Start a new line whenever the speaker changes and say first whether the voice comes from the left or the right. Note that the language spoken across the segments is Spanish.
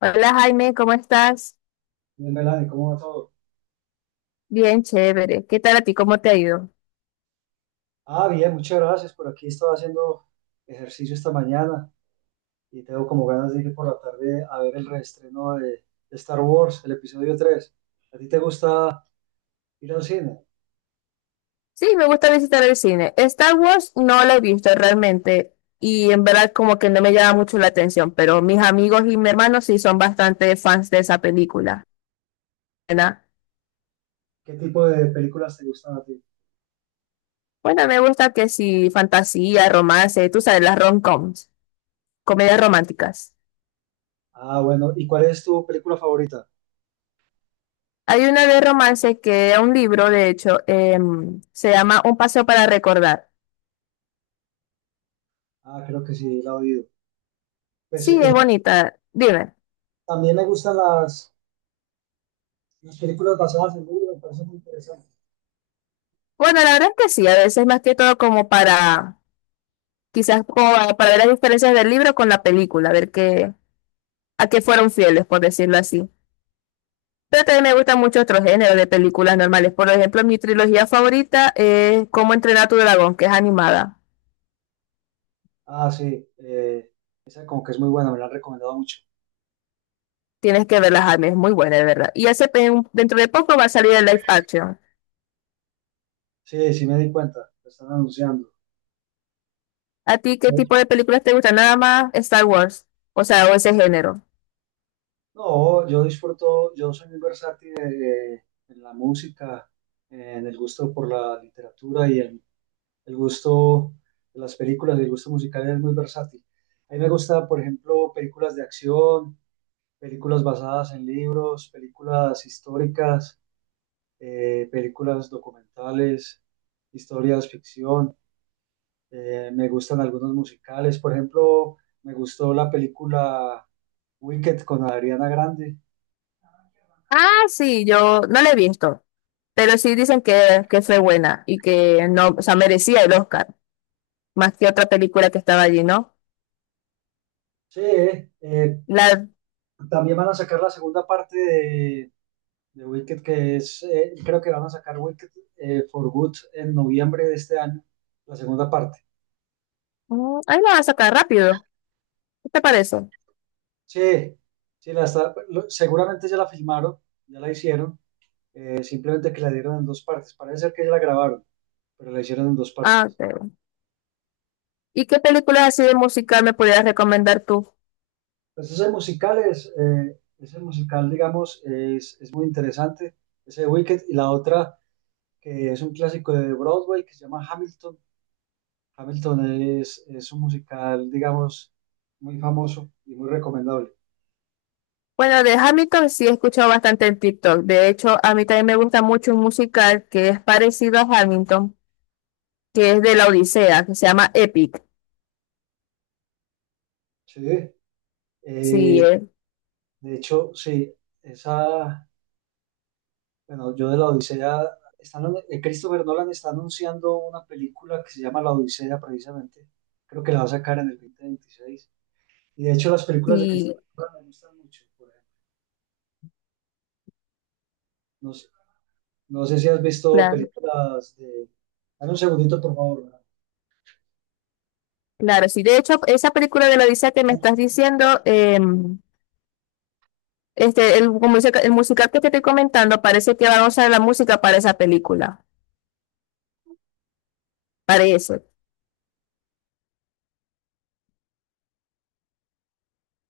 left: Hola Jaime, ¿cómo estás?
right: Bien, Melanie, ¿cómo va todo?
left: Bien, chévere. ¿Qué tal a ti? ¿Cómo te ha ido?
right: Bien, muchas gracias. Por aquí estaba haciendo ejercicio esta mañana y tengo como ganas de ir por la tarde a ver el reestreno de Star Wars, el episodio 3. ¿A ti te gusta ir al cine?
left: Sí, me gusta visitar el cine. Star Wars no lo he visto realmente y en verdad como que no me llama mucho la atención, pero mis amigos y mi hermano sí son bastante fans de esa película. ¿Verdad?
right: ¿Qué tipo de películas te gustan a ti?
left: Bueno, me gusta que sí, fantasía, romance, tú sabes, las rom-coms, comedias románticas.
right: Bueno, ¿y cuál es tu película favorita?
left: Hay una de romance que es un libro, de hecho, se llama Un paseo para recordar.
right: Creo que sí, la he oído. Pues
left: Sí, es bonita. Dime.
right: también me gustan las películas basadas en libros, me parecen muy interesantes.
left: Bueno, la verdad es que sí, a veces más que todo como para, quizás como para ver las diferencias del libro con la película, ver qué, a qué fueron fieles, por decirlo así. Pero también me gustan mucho otros géneros de películas normales. Por ejemplo, mi trilogía favorita es Cómo entrenar a tu dragón, que es animada.
right: Ah, sí, eh, Esa como que es muy buena, me la han recomendado mucho.
left: Tienes que verla, Jaime, es muy buena, de verdad. Y hace dentro de poco va a salir el live action.
right: Sí, sí me di cuenta, la están anunciando.
left: ¿A ti qué tipo de películas te gustan? Nada más Star Wars, o sea, o ese género.
right: No, yo disfruto, yo soy muy versátil en la música, en el gusto por la literatura y el gusto de las películas, el gusto musical es muy versátil. A mí me gusta, por ejemplo, películas de acción, películas basadas en libros, películas históricas, películas documentales, historias ficción. Me gustan algunos musicales, por ejemplo, me gustó la película Wicked con Adriana Grande.
left: Ah, sí, yo no la he visto. Pero sí dicen que, fue buena y que no, o sea, merecía el Oscar, más que otra película que estaba allí, ¿no?
right: Sí, eh,
left: La,
right: También van a sacar la segunda parte de Wicked, que es, creo que van a sacar Wicked for Good en noviembre de este año, la segunda parte.
left: Ahí la vas a sacar rápido. ¿Qué te parece?
right: Sí, seguramente ya la filmaron, ya la hicieron, simplemente que la dieron en dos partes. Parece ser que ya la grabaron, pero la hicieron en dos
left: Ah,
right: partes.
left: ok. ¿Y qué películas así de musical me pudieras recomendar tú?
right: Entonces el musical es, ese musical, digamos, es muy interesante, ese de Wicked, y la otra que es un clásico de Broadway que se llama Hamilton. Hamilton es un musical, digamos, muy famoso y muy recomendable.
left: Bueno, de Hamilton sí he escuchado bastante en TikTok. De hecho, a mí también me gusta mucho un musical que es parecido a Hamilton, que es de la Odisea, que se llama Epic.
right: Sí,
left: Sí,
right: eh, de hecho, sí, esa, bueno, yo de la Odisea, Christopher Nolan está anunciando una película que se llama La Odisea precisamente. Creo que la va a sacar en el 2026. Y de hecho las películas de
left: sí,
right: Christopher Nolan me gustan mucho, por ejemplo. No sé, no sé si has visto
left: claro,
right: películas de... Dame un segundito, por favor.
left: claro. Sí, de hecho, esa película de la Odisea que me estás diciendo, el musical que te estoy comentando, parece que van a usar la música para esa película. Parece.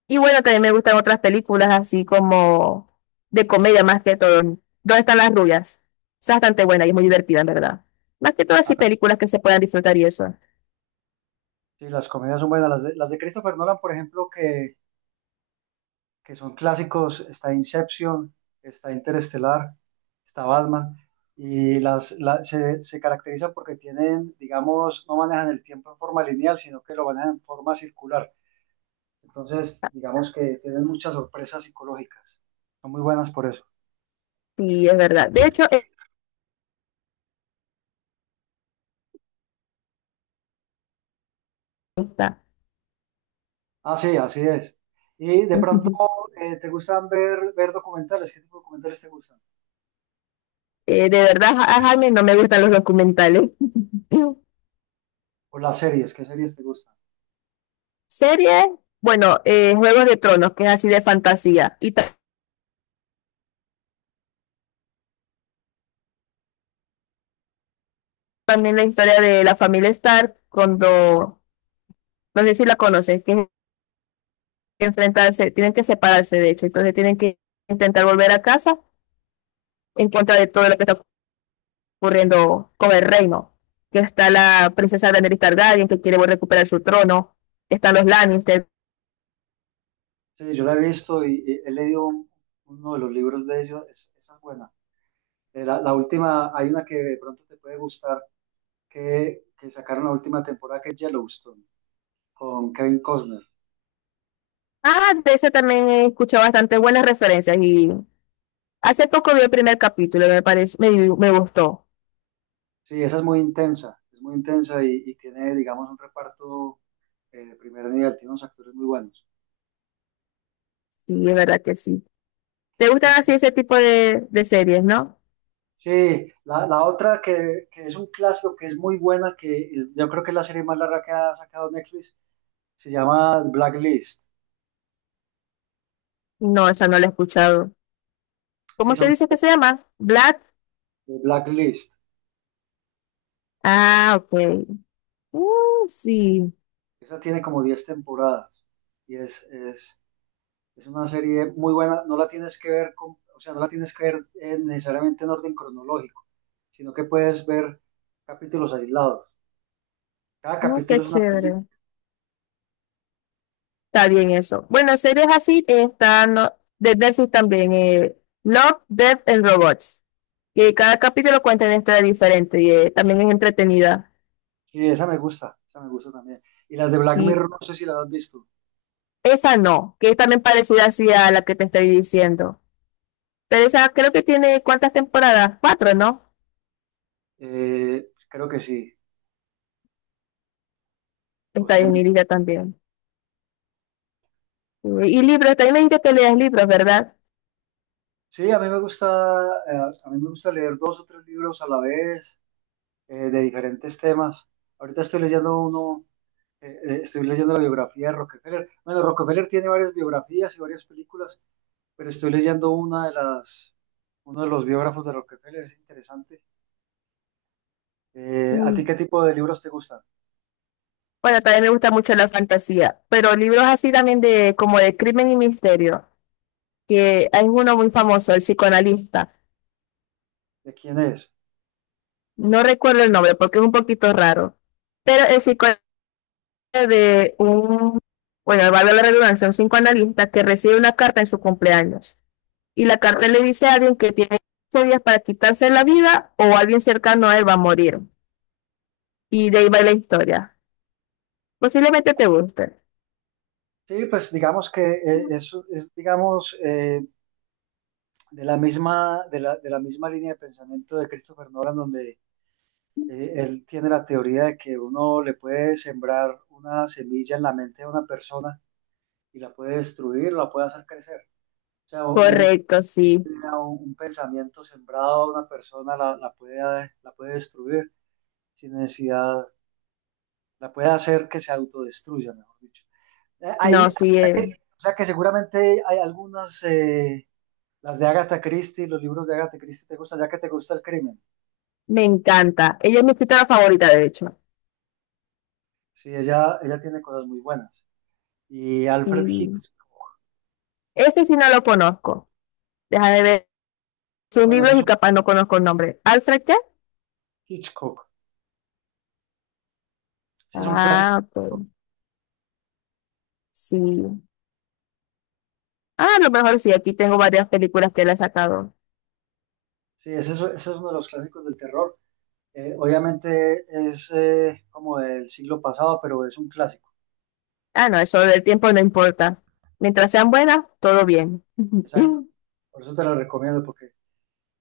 left: Y bueno, también me gustan otras películas así como de comedia más que todo. ¿Dónde están las rubias? Esa es bastante buena y es muy divertida, en verdad. Más que todo así
right: Ah,
left: películas que se puedan disfrutar y eso.
right: sí, las comedias son buenas. Las de Christopher Nolan, por ejemplo, que son clásicos, está Inception, está Interestelar, está Batman, se caracteriza porque tienen, digamos, no manejan el tiempo en forma lineal, sino que lo manejan en forma circular. Entonces, digamos que tienen muchas sorpresas psicológicas. Son muy buenas por eso.
left: Sí, es verdad. De hecho, es esta.
right: Sí, así es. Y de pronto, ¿te gustan ver documentales? ¿Qué tipo de documentales te gustan?
left: De verdad, a Jaime no me gustan los documentales.
right: O las series, ¿qué series te gustan?
left: Series, bueno, Juegos de Tronos, que es así de fantasía. Y también la historia de la familia Stark cuando, no sé si la conoces, tienen que enfrentarse, tienen que separarse de hecho, entonces tienen que intentar volver a casa en contra de todo lo que está ocurriendo con el reino, que está la princesa Daenerys Targaryen que quiere volver a recuperar su trono, están los Lannister.
right: Sí, yo la he visto y he leído uno de los libros de ellos, esa es buena. La última, hay una que de pronto te puede gustar, que sacaron la última temporada, que es Yellowstone, con Kevin Costner.
left: Ah, de ese también he escuchado bastante buenas referencias y hace poco vi el primer capítulo, me pareció, me gustó.
right: Sí, esa es muy intensa y tiene, digamos, un reparto de primer nivel, tiene unos actores muy buenos.
left: Sí, es verdad que sí. ¿Te
right: Y
left: gustan así ese tipo de, series, no?
right: sí, la otra que es un clásico, que es muy buena, yo creo que es la serie más larga que ha sacado Netflix, se llama Blacklist.
left: No, esa no la he escuchado.
right: Sí,
left: ¿Cómo te
right: son
left: dice que se llama? Black.
right: Blacklist.
left: Ah, ok. Sí.
right: Esa tiene como 10 temporadas y es una serie muy buena, no la tienes que ver con, o sea, no la tienes que ver necesariamente en orden cronológico, sino que puedes ver capítulos aislados. Cada
left: Qué
right: capítulo es una
left: chévere.
right: película.
left: Está bien eso. Bueno, series así están no, de Netflix también. Love, Death and Robots. Que cada capítulo cuenta una historia diferente y también es entretenida.
right: Sí, esa me gusta también. Y las de Black
left: Sí,
right: Mirror, no sé si las has visto.
left: esa no, que es también parecida así a la que te estoy diciendo. Pero esa creo que tiene, ¿cuántas temporadas? ¿Cuatro, no?
right: Pues creo que sí,
left: Está en mi
right: posiblemente.
left: lista también. Y libros, también me dijiste que leas libros, ¿verdad?
right: Sí, a mí me gusta, eh, a mí me gusta leer dos o tres libros a la vez de diferentes temas. Ahorita estoy leyendo uno, estoy leyendo la biografía de Rockefeller. Bueno, Rockefeller tiene varias biografías y varias películas. Pero estoy leyendo una de uno de los biógrafos de Rockefeller, es interesante. ¿A ti
left: Mm,
right: qué tipo de libros te gustan?
left: Bueno, también me gusta mucho la fantasía, pero libros así también de como de crimen y misterio, que hay uno muy famoso, el psicoanalista.
right: ¿De quién es?
left: No recuerdo el nombre porque es un poquito raro, pero el psicoanalista de un, bueno, valga la redundancia, un psicoanalista que recibe una carta en su cumpleaños y la carta le dice a alguien que tiene 15 días para quitarse la vida o alguien cercano a él va a morir. Y de ahí va la historia. Posiblemente te guste.
right: Sí, pues digamos que digamos, de la misma, de la misma línea de pensamiento de Christopher Nolan, donde él tiene la teoría de que uno le puede sembrar una semilla en la mente de una persona y la puede destruir, la puede hacer crecer. O sea,
left: Correcto, sí.
right: un pensamiento sembrado a una persona la puede destruir. Sin necesidad, la puede hacer que se autodestruya, mejor dicho. Eh,
left: No,
right: ahí,
left: sí.
right: o sea que seguramente hay algunas, las de Agatha Christie, los libros de Agatha Christie te gustan, ya que te gusta el crimen.
left: Me encanta. Ella es mi escritora favorita, de hecho.
right: Sí, ella tiene cosas muy buenas. Y Alfred
left: Sí.
right: Hitchcock,
left: Ese sí no lo conozco. Deja de ver sus
right: bueno,
left: libros
right: ese es
left: y
right: un
left: capaz no conozco el nombre. ¿Alfred qué?
right: Hitchcock, ese es un clásico.
left: Ah, ok. Sí. Ah, a lo mejor sí. Aquí tengo varias películas que él ha sacado.
right: Sí, ese es uno de los clásicos del terror. Obviamente es como del siglo pasado, pero es un clásico.
left: Ah, no, eso del tiempo no importa. Mientras sean buenas, todo bien.
right: Exacto. Por eso te lo recomiendo, porque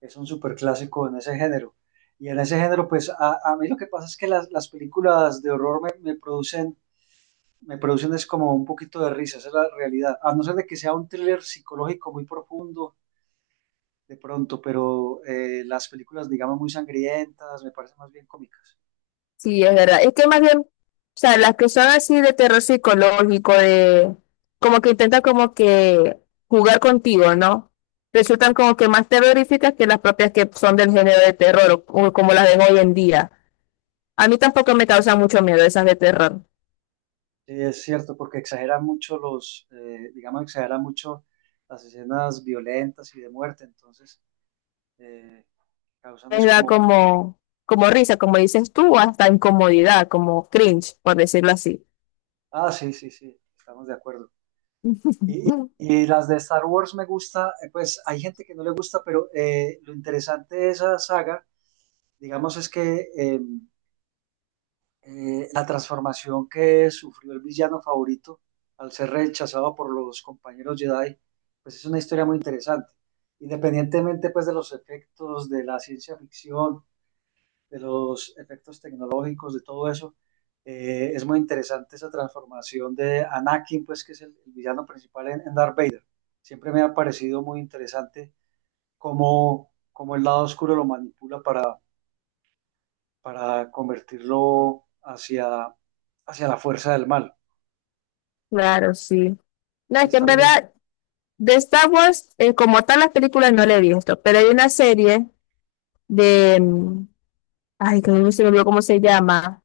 right: es un superclásico en ese género. Y en ese género, pues a mí lo que pasa es que las películas de horror me producen es como un poquito de risa, esa es la realidad. A no ser de que sea un thriller psicológico muy profundo de pronto, pero las películas, digamos, muy sangrientas, me parecen más bien cómicas.
left: Sí, es verdad. Es que más bien, o sea, las que son así de terror psicológico, de como que intentan como que jugar contigo, ¿no? Resultan como que más terroríficas que las propias que son del género de terror o como las de hoy en día. A mí tampoco me causan mucho miedo esas de terror.
right: Sí, es cierto, porque exageran mucho digamos, exageran mucho las escenas violentas y de muerte, entonces eh, causan
left: Me
right: es
left: da
right: como,
left: como risa, como dices tú, o hasta incomodidad, como cringe, por decirlo así.
right: ah, sí, sí, sí, estamos de acuerdo. Y y las de Star Wars me gusta, pues hay gente que no le gusta, pero lo interesante de esa saga, digamos, es que la transformación que sufrió el villano favorito al ser rechazado por los compañeros Jedi, pues es una historia muy interesante. Independientemente pues de los efectos de la ciencia ficción, de los efectos tecnológicos, de todo eso. Es muy interesante esa transformación de Anakin, pues que es el villano principal en Darth Vader. Siempre me ha parecido muy interesante cómo, cómo el lado oscuro lo manipula para convertirlo hacia, hacia la fuerza del mal.
left: Claro, sí. No,
right: Ahí
left: es que
right: está
left: en
right: bien.
left: verdad, de Star Wars, como tal, las películas no le he visto, pero hay una serie de, ay, que no se me olvidó cómo se llama,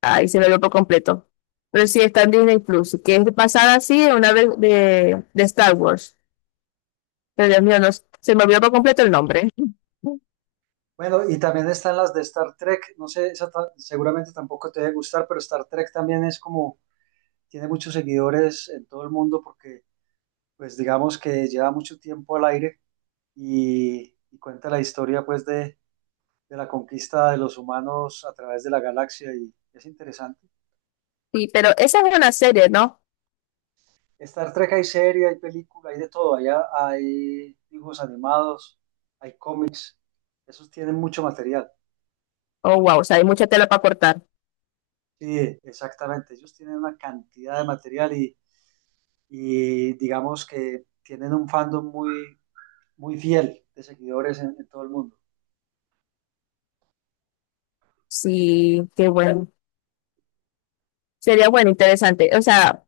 left: ay, se me olvidó por completo, pero sí, está en Disney Plus, que es basada así en una vez de Star Wars, pero Dios mío, no, se me olvidó por completo el nombre.
right: Bueno, y también están las de Star Trek. No sé, seguramente tampoco te debe gustar, pero Star Trek también es como, tiene muchos seguidores en todo el mundo porque pues digamos que lleva mucho tiempo al aire y cuenta la historia pues de la conquista de los humanos a través de la galaxia y es interesante.
left: Sí, pero esa es una serie, ¿no?
right: Star Trek hay serie, hay película, hay de todo, allá hay dibujos animados, hay cómics, esos tienen mucho material.
left: Oh, wow, o sea, hay mucha tela para cortar.
right: Sí, exactamente, ellos tienen una cantidad de material y digamos que tienen un fandom muy, muy fiel de seguidores en todo el mundo.
left: Sí, qué bueno. Sería bueno, interesante. O sea,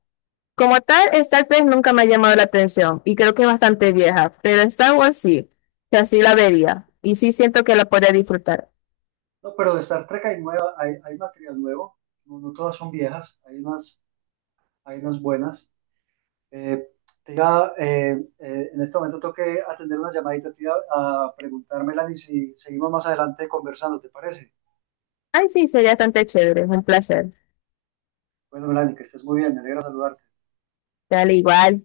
left: como tal, Star Trek nunca me ha llamado la atención y creo que es bastante vieja, pero Star Wars sí, que así la vería y sí siento que la podría disfrutar.
right: No, pero de Star Trek hay nueva, hay material nuevo, no, no todas son viejas, hay unas buenas. Eh, te iba, eh, en este momento tengo que atender una llamadita, te iba a preguntar, Melanie, si seguimos más adelante conversando, ¿te parece?
left: Ay, sí, sería bastante chévere, es un placer.
right: Bueno, Melanie, que estés muy bien, me alegra saludarte.
left: Dale igual.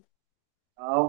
right: Chao.